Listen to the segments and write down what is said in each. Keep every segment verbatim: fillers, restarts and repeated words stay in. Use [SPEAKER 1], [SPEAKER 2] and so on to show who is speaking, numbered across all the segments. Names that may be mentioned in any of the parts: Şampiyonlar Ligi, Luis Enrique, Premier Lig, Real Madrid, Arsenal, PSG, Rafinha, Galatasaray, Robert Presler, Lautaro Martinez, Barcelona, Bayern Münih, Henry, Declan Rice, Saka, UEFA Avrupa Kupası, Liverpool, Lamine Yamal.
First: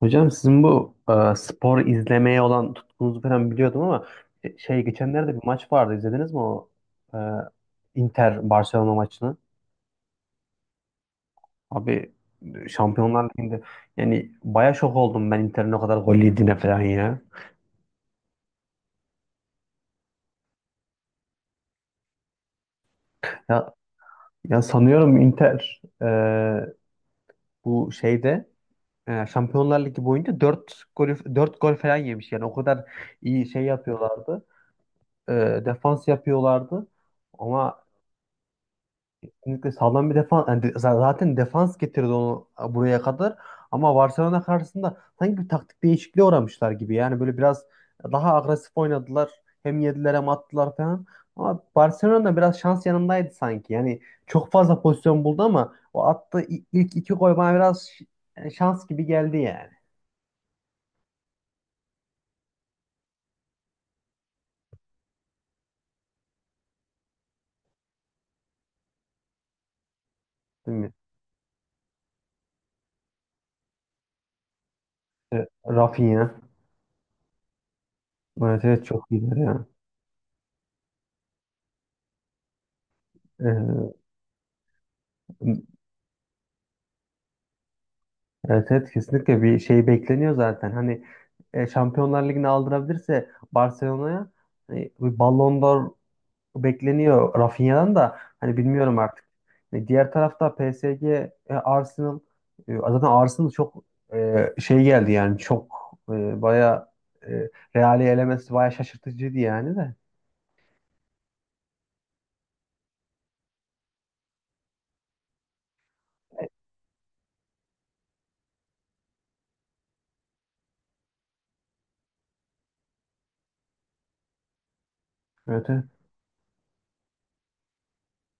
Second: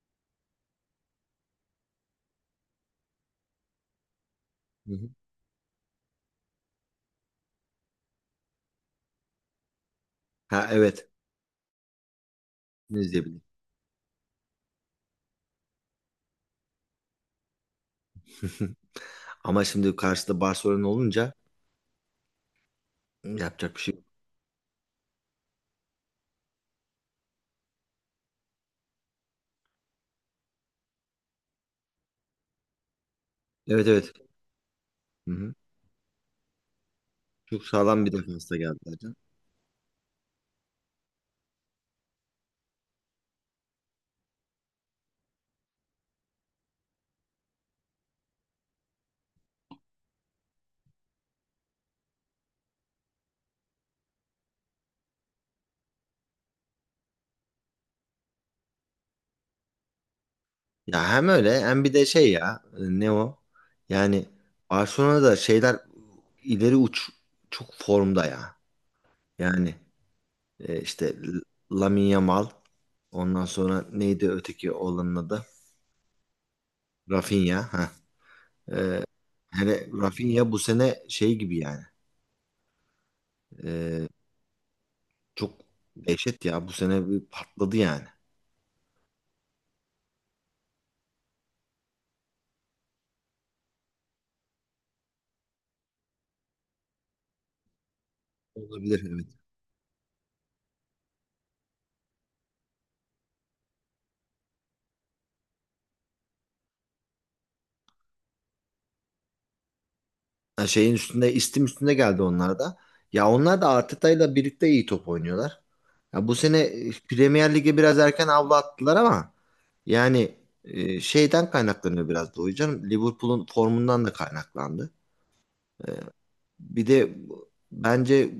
[SPEAKER 1] Hocam sizin bu e, spor izlemeye olan tutkunuzu falan biliyordum ama e, şey
[SPEAKER 2] Hı hı.
[SPEAKER 1] geçenlerde bir maç vardı izlediniz mi o e, Inter Barcelona maçını?
[SPEAKER 2] Ha evet.
[SPEAKER 1] Abi e,
[SPEAKER 2] Ne
[SPEAKER 1] Şampiyonlar
[SPEAKER 2] izleyebilirim.
[SPEAKER 1] Ligi'nde yani baya şok oldum ben Inter'in o kadar gol yediğine falan ya.
[SPEAKER 2] Ama şimdi karşıda Barcelona olunca
[SPEAKER 1] Ya,
[SPEAKER 2] yapacak bir şey yok.
[SPEAKER 1] ya sanıyorum Inter e, bu şeyde e, Şampiyonlar Ligi boyunca dört gol dört gol falan yemiş yani o kadar iyi şey
[SPEAKER 2] Evet evet.
[SPEAKER 1] yapıyorlardı. E,
[SPEAKER 2] Hı hı.
[SPEAKER 1] defans yapıyorlardı.
[SPEAKER 2] Çok
[SPEAKER 1] Ama
[SPEAKER 2] sağlam bir defansta geldiler, canım.
[SPEAKER 1] kesinlikle sağlam bir defans. Yani de- zaten defans getirdi onu buraya kadar. Ama Barcelona karşısında sanki bir taktik değişikliğe uğramışlar gibi. Yani böyle biraz daha agresif oynadılar. Hem yediler hem attılar falan. Ama Barcelona biraz şans yanındaydı sanki. Yani çok fazla pozisyon buldu ama o attığı i- ilk iki gol bana biraz ş- yani şans gibi geldi yani.
[SPEAKER 2] Ya hem öyle hem bir de şey ya e, ne o? Yani Barcelona'da şeyler ileri uç çok formda ya. Yani
[SPEAKER 1] Değil
[SPEAKER 2] e,
[SPEAKER 1] mi?
[SPEAKER 2] işte L- Lamine Yamal ondan sonra neydi öteki oğlanın
[SPEAKER 1] E,
[SPEAKER 2] adı?
[SPEAKER 1] Rafinha.
[SPEAKER 2] Rafinha. Ha.
[SPEAKER 1] Evet evet çok iyiler ya.
[SPEAKER 2] Yani Rafinha bu sene şey gibi yani.
[SPEAKER 1] Ee,
[SPEAKER 2] e, Çok dehşet ya. Bu sene bir patladı yani.
[SPEAKER 1] Evet, evet kesinlikle bir şey bekleniyor zaten. Hani e, Şampiyonlar Ligi'ni aldırabilirse Barcelona'ya hani bir Ballon d'Or bekleniyor Rafinha'dan da hani bilmiyorum
[SPEAKER 2] Olabilir
[SPEAKER 1] artık.
[SPEAKER 2] evet.
[SPEAKER 1] E, diğer tarafta P S G, e, Arsenal e, zaten Arsenal çok e, şey geldi yani çok e, baya e, Real'i elemesi baya şaşırtıcıydı yani de.
[SPEAKER 2] Ha, şeyin üstünde, istim üstünde geldi onlar da. Ya onlar da Arteta'yla birlikte iyi top oynuyorlar. Ya bu sene e, Premier Lig'e biraz erken avlu attılar ama yani e, şeyden kaynaklanıyor biraz da hocam. Liverpool'un formundan da kaynaklandı.
[SPEAKER 1] Evet, evet.
[SPEAKER 2] Bir de bence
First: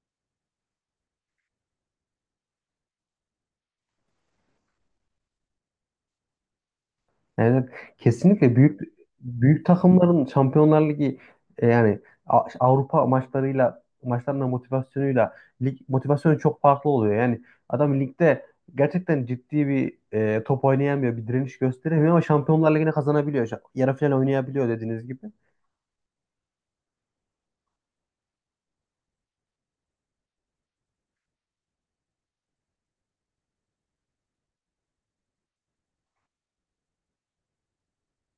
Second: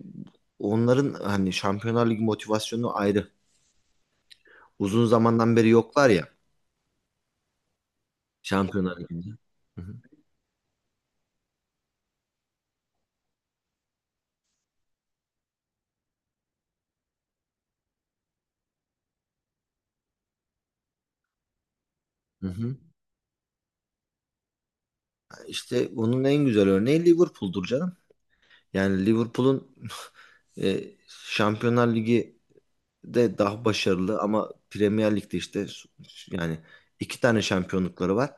[SPEAKER 2] onların hani Şampiyonlar Ligi motivasyonu ayrı. Uzun zamandan beri yoklar ya
[SPEAKER 1] Evet, kesinlikle büyük
[SPEAKER 2] Şampiyonlar Ligi'nde.
[SPEAKER 1] büyük
[SPEAKER 2] Hı hı.
[SPEAKER 1] takımların Şampiyonlar Ligi e, yani A- Avrupa maçlarıyla maçlarına motivasyonuyla lig motivasyonu çok farklı oluyor. Yani adam ligde gerçekten ciddi bir e, top oynayamıyor, bir direniş gösteremiyor ama
[SPEAKER 2] Hı
[SPEAKER 1] Şampiyonlar
[SPEAKER 2] hı.
[SPEAKER 1] Ligi'ne kazanabiliyor. Şa- Yarı final oynayabiliyor dediğiniz gibi.
[SPEAKER 2] İşte bunun en güzel örneği Liverpool'dur canım. Yani Liverpool'un e, Şampiyonlar Ligi'de daha başarılı ama Premier Lig'de işte s- yani iki tane şampiyonlukları var.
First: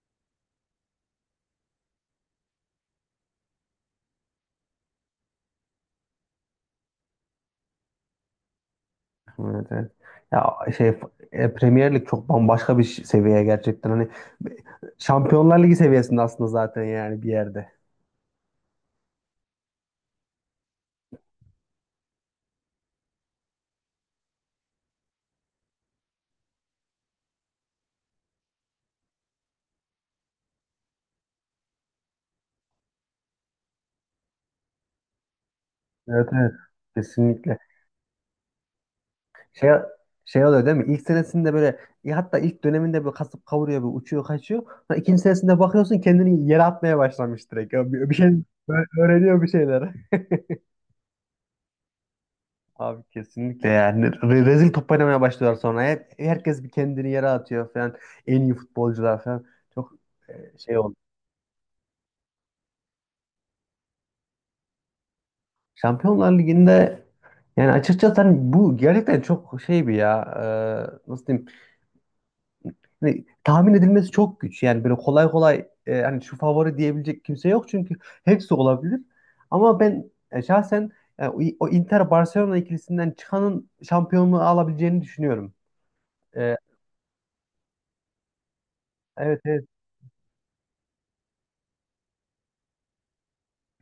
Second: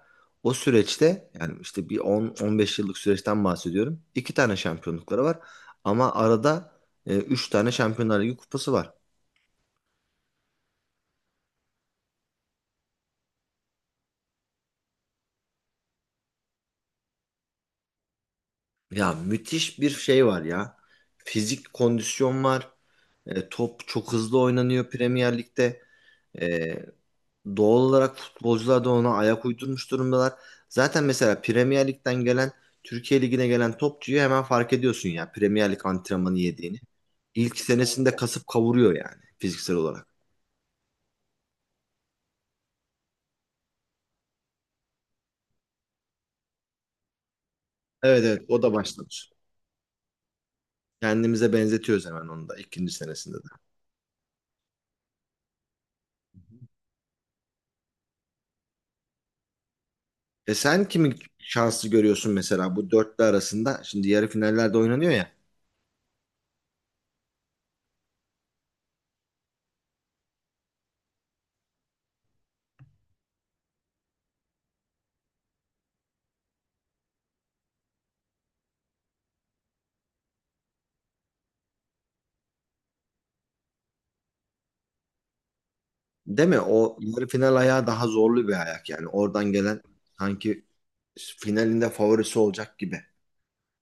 [SPEAKER 2] O süreçte yani işte bir on on beş yıllık süreçten bahsediyorum. İki tane şampiyonlukları var ama arada e, üç tane Şampiyonlar Ligi kupası var.
[SPEAKER 1] Evet, evet. Ya şey e, Premier Lig çok bambaşka bir ş- seviye gerçekten. Hani Şampiyonlar Ligi seviyesinde aslında zaten yani bir yerde.
[SPEAKER 2] Ya müthiş bir şey var ya. Fizik kondisyon var. E, top çok hızlı oynanıyor Premier Lig'de. E, Doğal olarak futbolcular da ona ayak uydurmuş durumdalar. Zaten mesela Premier Lig'den gelen, Türkiye Ligi'ne gelen topçuyu hemen fark ediyorsun ya Premier Lig
[SPEAKER 1] Evet
[SPEAKER 2] antrenmanı
[SPEAKER 1] evet.
[SPEAKER 2] yediğini. İlk
[SPEAKER 1] Kesinlikle.
[SPEAKER 2] senesinde kasıp kavuruyor yani
[SPEAKER 1] Şey,
[SPEAKER 2] fiziksel olarak.
[SPEAKER 1] Şey oluyor değil mi? İlk senesinde böyle ya hatta ilk döneminde böyle kasıp kavuruyor böyle uçuyor kaçıyor. Sonra ikinci senesinde bakıyorsun kendini yere atmaya başlamış direkt. Ya Bir, bir
[SPEAKER 2] Evet
[SPEAKER 1] şey
[SPEAKER 2] evet o da
[SPEAKER 1] ö-
[SPEAKER 2] başlamış.
[SPEAKER 1] öğreniyor bir şeyler.
[SPEAKER 2] Kendimize benzetiyoruz hemen onu da ikinci
[SPEAKER 1] Abi
[SPEAKER 2] senesinde de.
[SPEAKER 1] kesinlikle yani. Re- rezil top oynamaya başlıyorlar sonra. Hep, herkes bir kendini yere atıyor falan. En iyi futbolcular falan. Çok
[SPEAKER 2] E
[SPEAKER 1] e, şey
[SPEAKER 2] sen
[SPEAKER 1] oldu.
[SPEAKER 2] kimi şanslı görüyorsun mesela bu dörtlü arasında? Şimdi yarı finallerde oynanıyor ya.
[SPEAKER 1] Şampiyonlar Ligi'nde yani açıkçası hani bu gerçekten çok şey bir ya. e, nasıl diyeyim? Hani tahmin edilmesi çok güç. Yani böyle kolay kolay e, hani şu favori diyebilecek kimse yok çünkü hepsi olabilir. Ama ben e, şahsen e, o, o Inter Barcelona ikilisinden çıkanın şampiyonluğu alabileceğini düşünüyorum.
[SPEAKER 2] Değil
[SPEAKER 1] E,
[SPEAKER 2] mi? O yarı final ayağı daha zorlu bir ayak yani.
[SPEAKER 1] evet
[SPEAKER 2] Oradan
[SPEAKER 1] evet.
[SPEAKER 2] gelen sanki finalinde favorisi olacak gibi.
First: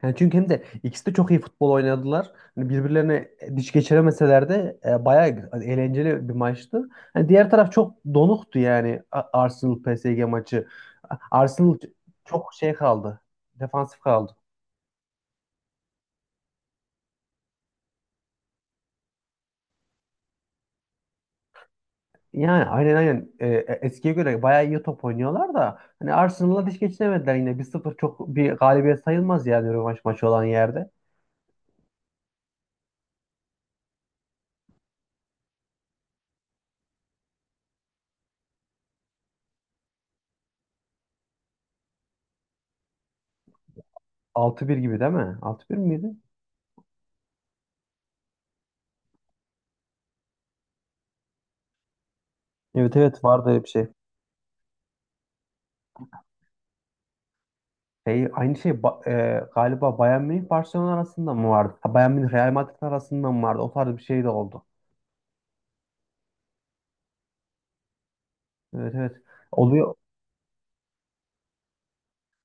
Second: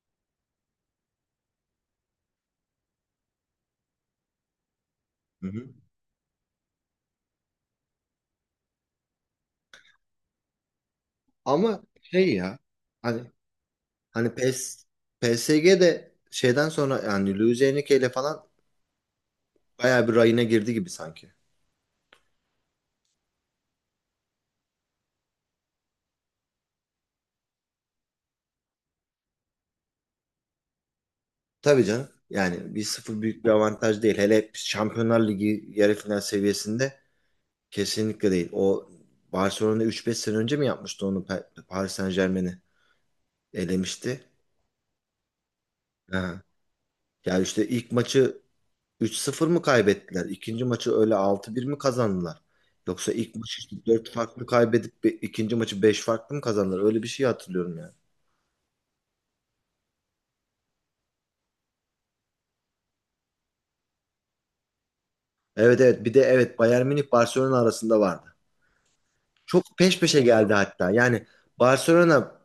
[SPEAKER 1] Yani çünkü hem de ikisi de çok iyi futbol oynadılar. Hani birbirlerine diş geçiremeseler de e,
[SPEAKER 2] Hı
[SPEAKER 1] bayağı
[SPEAKER 2] hı.
[SPEAKER 1] eğlenceli bir maçtı. Hani diğer taraf çok donuktu yani Arsenal P S G maçı. Arsenal
[SPEAKER 2] Ama şey
[SPEAKER 1] çok
[SPEAKER 2] ya
[SPEAKER 1] şey kaldı.
[SPEAKER 2] hani
[SPEAKER 1] Defansif
[SPEAKER 2] hani
[SPEAKER 1] kaldı.
[SPEAKER 2] P E S, P S G de şeyden sonra yani Luis Enrique ile falan bayağı bir rayına girdi gibi sanki.
[SPEAKER 1] Yani aynen aynen, Ee, e, eskiye göre bayağı iyi top oynuyorlar da hani Arsenal'la diş geçinemediler yine bir sıfır çok bir galibiyet sayılmaz yani rövanş maçı olan yerde.
[SPEAKER 2] Tabii canım. Yani bir sıfır büyük bir avantaj değil. Hele Şampiyonlar Ligi yarı final seviyesinde kesinlikle değil. O Barcelona üç beş sene önce mi yapmıştı onu Pa- Paris Saint-Germain'i elemişti.
[SPEAKER 1] Altı bir gibi değil mi? Altı bir miydi?
[SPEAKER 2] Ha. Yani işte ilk maçı üç sıfır mı kaybettiler? İkinci maçı öyle altı bir mi kazandılar?
[SPEAKER 1] Evet
[SPEAKER 2] Yoksa
[SPEAKER 1] evet
[SPEAKER 2] ilk
[SPEAKER 1] vardı
[SPEAKER 2] maçı
[SPEAKER 1] öyle bir
[SPEAKER 2] işte
[SPEAKER 1] şey.
[SPEAKER 2] dört farklı kaybedip be- ikinci maçı beş farklı mı kazandılar? Öyle bir şey hatırlıyorum yani.
[SPEAKER 1] Şey, aynı şey ba- e, galiba Bayern Münih Barcelona arasında mı vardı? Ha, Bayern Münih Real Madrid arasında mı vardı? O tarz bir şey de oldu.
[SPEAKER 2] Evet evet bir de evet Bayern Münih Barcelona arasında vardı.
[SPEAKER 1] Evet evet.
[SPEAKER 2] Çok
[SPEAKER 1] Oluyor.
[SPEAKER 2] peş peşe geldi hatta. Yani Barcelona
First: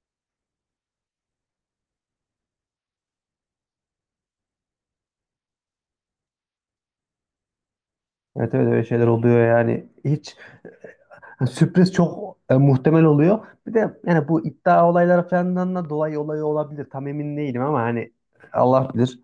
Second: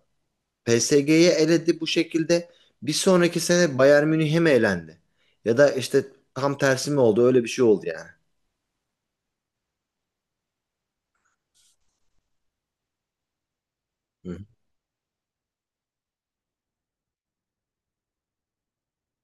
[SPEAKER 2] P S G'yi eledi bu şekilde. Bir sonraki sene Bayern Münih'e mi elendi? Ya da işte tam tersi mi oldu? Öyle bir şey oldu yani.
[SPEAKER 1] Evet evet öyle şeyler oluyor yani. Hiç Yani sürpriz çok e, muhtemel oluyor. Bir de yani
[SPEAKER 2] Hı.
[SPEAKER 1] bu iddia olayları falandan da dolayı olayı olabilir. Tam emin değilim ama hani Allah bilir.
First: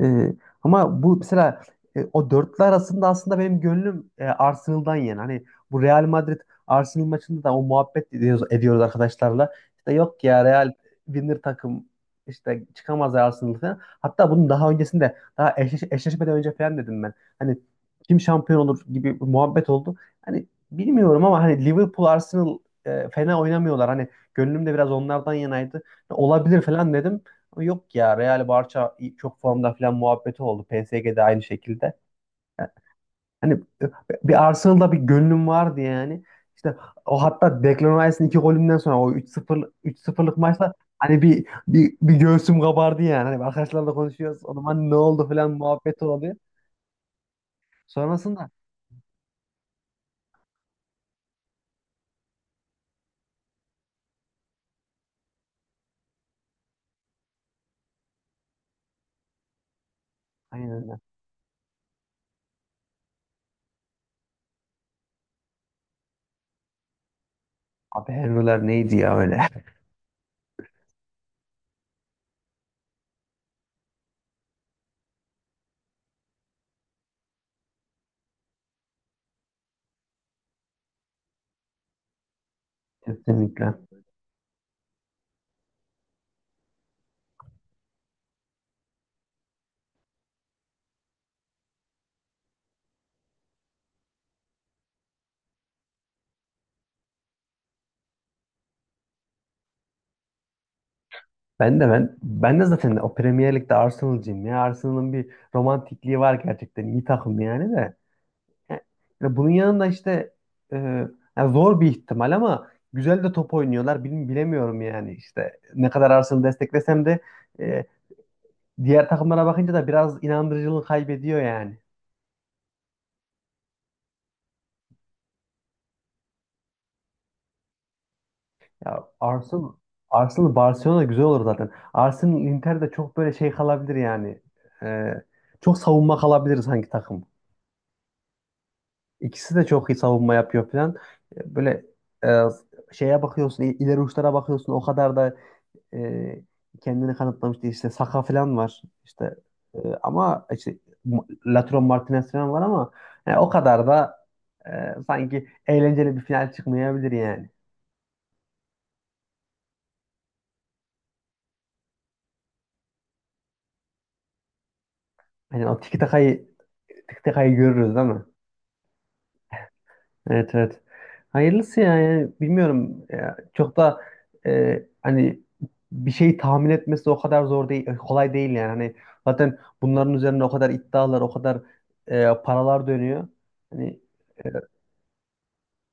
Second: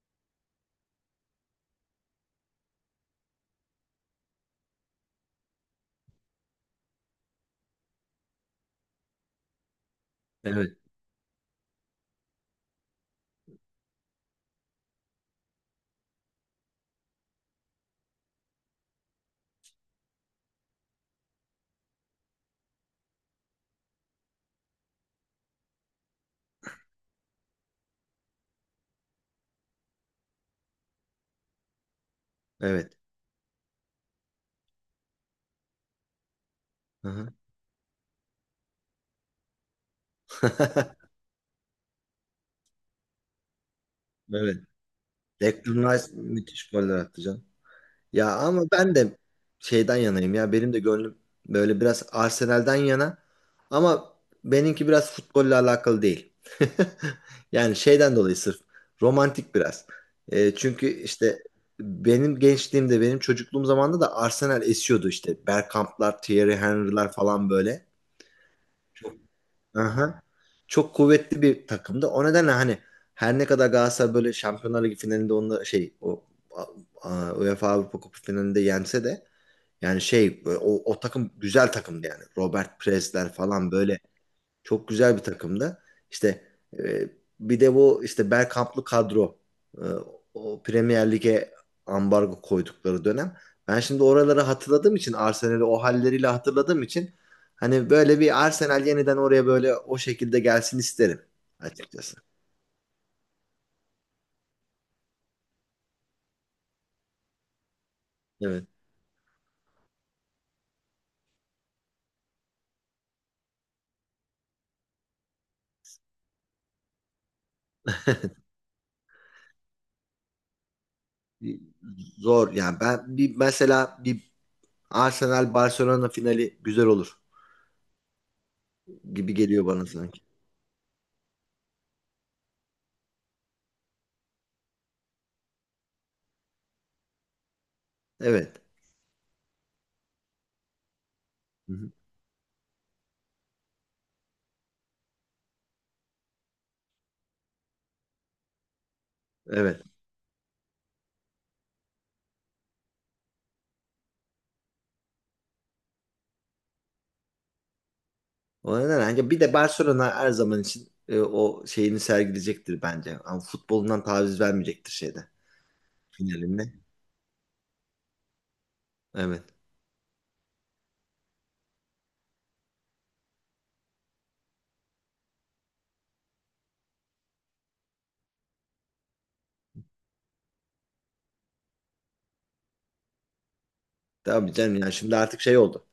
[SPEAKER 1] Ee, ama bu mesela e, o dörtlü arasında aslında benim gönlüm e, Arsenal'dan yana. Hani bu Real Madrid Arsenal maçında da o muhabbet ediyoruz, ediyoruz arkadaşlarla. İşte yok ya Real
[SPEAKER 2] Evet,
[SPEAKER 1] winner takım işte çıkamaz ya Arsenal falan. Hatta bunun daha öncesinde daha eşleş eşleşmeden önce falan dedim ben. Hani kim şampiyon olur gibi bir muhabbet oldu. Hani bilmiyorum ama hani Liverpool Arsenal e, fena oynamıyorlar. Hani gönlüm de biraz onlardan yanaydı. Olabilir falan dedim. Yok ya Real Barça çok formda falan muhabbeti oldu. P S G'de aynı şekilde.
[SPEAKER 2] evet.
[SPEAKER 1] Hani e, bir Arsenal'da bir gönlüm vardı yani. İşte
[SPEAKER 2] Hı
[SPEAKER 1] o
[SPEAKER 2] hı.
[SPEAKER 1] hatta Declan Rice'ın iki golünden sonra o üç sıfır üç sıfırlık maçta hani bir, bir bir göğsüm kabardı yani. Hani arkadaşlarla konuşuyoruz. O
[SPEAKER 2] Evet.
[SPEAKER 1] zaman ne oldu falan
[SPEAKER 2] Declan
[SPEAKER 1] muhabbeti
[SPEAKER 2] Rice
[SPEAKER 1] oluyor.
[SPEAKER 2] müthiş goller attı canım. Ya
[SPEAKER 1] Sonrasında
[SPEAKER 2] ama ben de şeyden yanayım ya. Benim de gönlüm böyle biraz Arsenal'den yana. Ama benimki biraz futbolla alakalı değil. Yani şeyden dolayı sırf romantik biraz. E,
[SPEAKER 1] aynen
[SPEAKER 2] çünkü
[SPEAKER 1] öyle.
[SPEAKER 2] işte benim gençliğimde, benim çocukluğum zamanında da Arsenal esiyordu işte. Bergkamp'lar, Thierry Henry'ler falan böyle.
[SPEAKER 1] Abi Henry'ler neydi
[SPEAKER 2] Çok
[SPEAKER 1] ya öyle?
[SPEAKER 2] Aha. Çok kuvvetli bir takımdı. O nedenle hani her ne kadar Galatasaray böyle Şampiyonlar Ligi finalinde onunla şey o a- a- UEFA Avrupa Kupası finalinde yense de yani şey e, o, o takım güzel takımdı yani. Robert Presler falan
[SPEAKER 1] Kesinlikle.
[SPEAKER 2] böyle çok güzel bir takımdı. İşte e, bir de bu işte Bergkamp'lı kadro e, o Premier Lig'e ambargo koydukları dönem. Ben şimdi oraları hatırladığım için Arsenal'i o halleriyle hatırladığım için hani böyle bir Arsenal yeniden oraya böyle o şekilde gelsin isterim
[SPEAKER 1] Ben de ben
[SPEAKER 2] açıkçası.
[SPEAKER 1] ben de zaten o Premier Lig'de Arsenal'cıyım ya. Arsenal'ın bir romantikliği var gerçekten. İyi takım yani de.
[SPEAKER 2] Evet.
[SPEAKER 1] Yani bunun yanında işte e, yani zor bir ihtimal ama güzel de top oynuyorlar. Bil- bilemiyorum yani işte ne kadar Arsenal'ı desteklesem de e, diğer takımlara bakınca da biraz inandırıcılığını kaybediyor yani.
[SPEAKER 2] Zor yani ben bir mesela bir Arsenal Barcelona finali güzel olur
[SPEAKER 1] Ya
[SPEAKER 2] gibi geliyor
[SPEAKER 1] Arsenal
[SPEAKER 2] bana sanki.
[SPEAKER 1] Arsenal Barcelona güzel olur zaten. Arsenal Inter de çok böyle şey kalabilir yani. E, çok savunma kalabilir sanki takım.
[SPEAKER 2] Evet.
[SPEAKER 1] İkisi de çok iyi savunma yapıyor falan. E,
[SPEAKER 2] Hı
[SPEAKER 1] Böyle
[SPEAKER 2] hı.
[SPEAKER 1] e, şeye bakıyorsun, il- ileri uçlara bakıyorsun. O kadar da e, kendini kanıtlamıştı işte Saka falan var işte e,
[SPEAKER 2] Evet.
[SPEAKER 1] ama işte M- Lautaro Martinez falan var ama yani o kadar da e, sanki eğlenceli bir final çıkmayabilir yani.
[SPEAKER 2] O neden ancak bir de Barcelona her zaman için e, o şeyini sergileyecektir bence. Ama futbolundan taviz vermeyecektir şeyde
[SPEAKER 1] Hani o tiki takayı
[SPEAKER 2] finalinde.
[SPEAKER 1] tiki takayı görürüz değil mi?
[SPEAKER 2] Evet.
[SPEAKER 1] Evet evet. Hayırlısı ya yani bilmiyorum ya, çok da e, hani bir şeyi tahmin etmesi o kadar zor değil kolay değil yani hani zaten bunların üzerine o kadar iddialar o kadar e, paralar dönüyor. Hani e,
[SPEAKER 2] Tabii canım yani şimdi artık şey oldu.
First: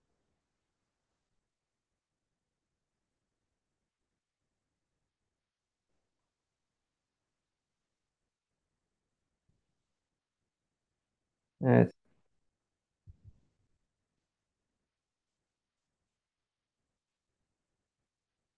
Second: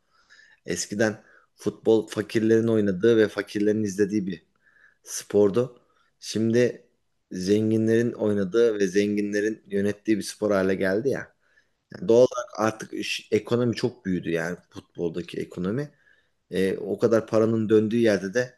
[SPEAKER 2] Eskiden futbol fakirlerin oynadığı ve fakirlerin izlediği bir spordu. Şimdi zenginlerin oynadığı ve zenginlerin yönettiği bir spor hale geldi ya.
[SPEAKER 1] evet.
[SPEAKER 2] Yani doğal olarak artık iş- ekonomi çok büyüdü yani futboldaki ekonomi. E, o kadar paranın döndüğü yerde de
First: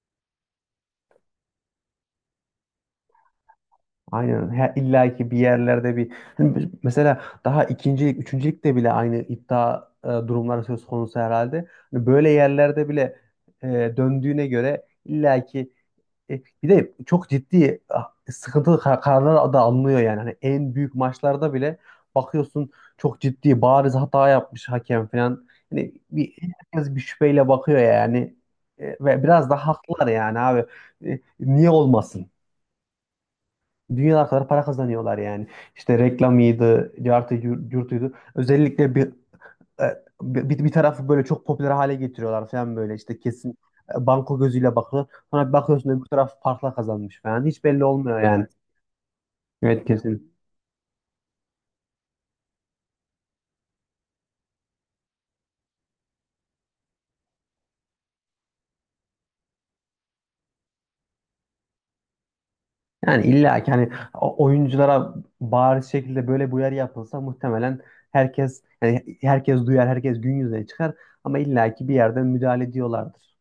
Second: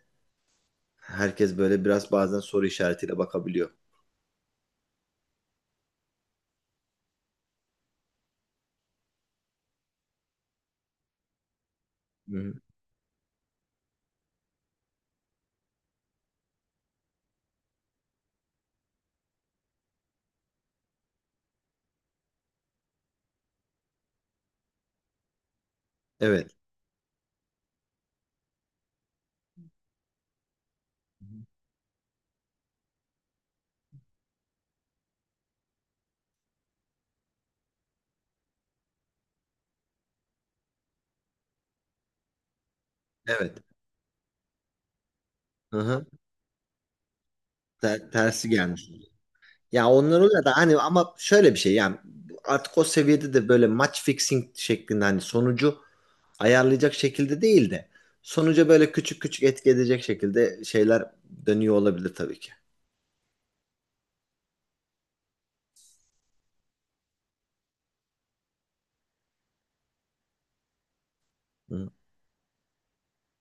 [SPEAKER 2] herkes böyle biraz bazen soru işaretiyle bakabiliyor.
[SPEAKER 1] Aynen. Her, illa ki bir yerlerde bir. Şimdi mesela daha ikincilik, üçüncülükte bile aynı iddia e, durumları söz konusu herhalde. Hani böyle
[SPEAKER 2] Hı hı.
[SPEAKER 1] yerlerde bile e, döndüğüne göre illa ki e, bir de çok ciddi ah, sıkıntılı kar- kararlar da alınıyor yani. Hani en büyük maçlarda bile bakıyorsun çok ciddi bariz hata yapmış hakem falan. Hani bir
[SPEAKER 2] Evet.
[SPEAKER 1] herkes bir şüpheyle bakıyor yani. E, ve biraz da haklılar yani abi. E, niye olmasın? Dünyalar kadar para kazanıyorlar yani. İşte reklamıydı, cartı, yur- yurtuydu. Özellikle bir, e, bir, bir tarafı böyle çok popüler hale getiriyorlar falan böyle. İşte kesin
[SPEAKER 2] Evet.
[SPEAKER 1] e, banko gözüyle bakılır. Sonra bir
[SPEAKER 2] Hı
[SPEAKER 1] bakıyorsun öbür
[SPEAKER 2] hı.
[SPEAKER 1] taraf farkla kazanmış falan. Hiç belli
[SPEAKER 2] Ter-
[SPEAKER 1] olmuyor yani.
[SPEAKER 2] tersi gelmiş.
[SPEAKER 1] Evet
[SPEAKER 2] Ya onlar
[SPEAKER 1] kesin.
[SPEAKER 2] oluyor da hani ama şöyle bir şey yani artık o seviyede de böyle match fixing şeklinde hani sonucu ayarlayacak şekilde değil de sonuca böyle küçük küçük etki edecek şekilde şeyler dönüyor olabilir tabii ki.
[SPEAKER 1] Yani illa ki hani o- oyunculara bariz şekilde böyle bir uyarı yapılsa muhtemelen herkes yani herkes duyar, herkes gün yüzüne çıkar. Ama illa ki
[SPEAKER 2] Hı.
[SPEAKER 1] bir yerden müdahale ediyorlardır.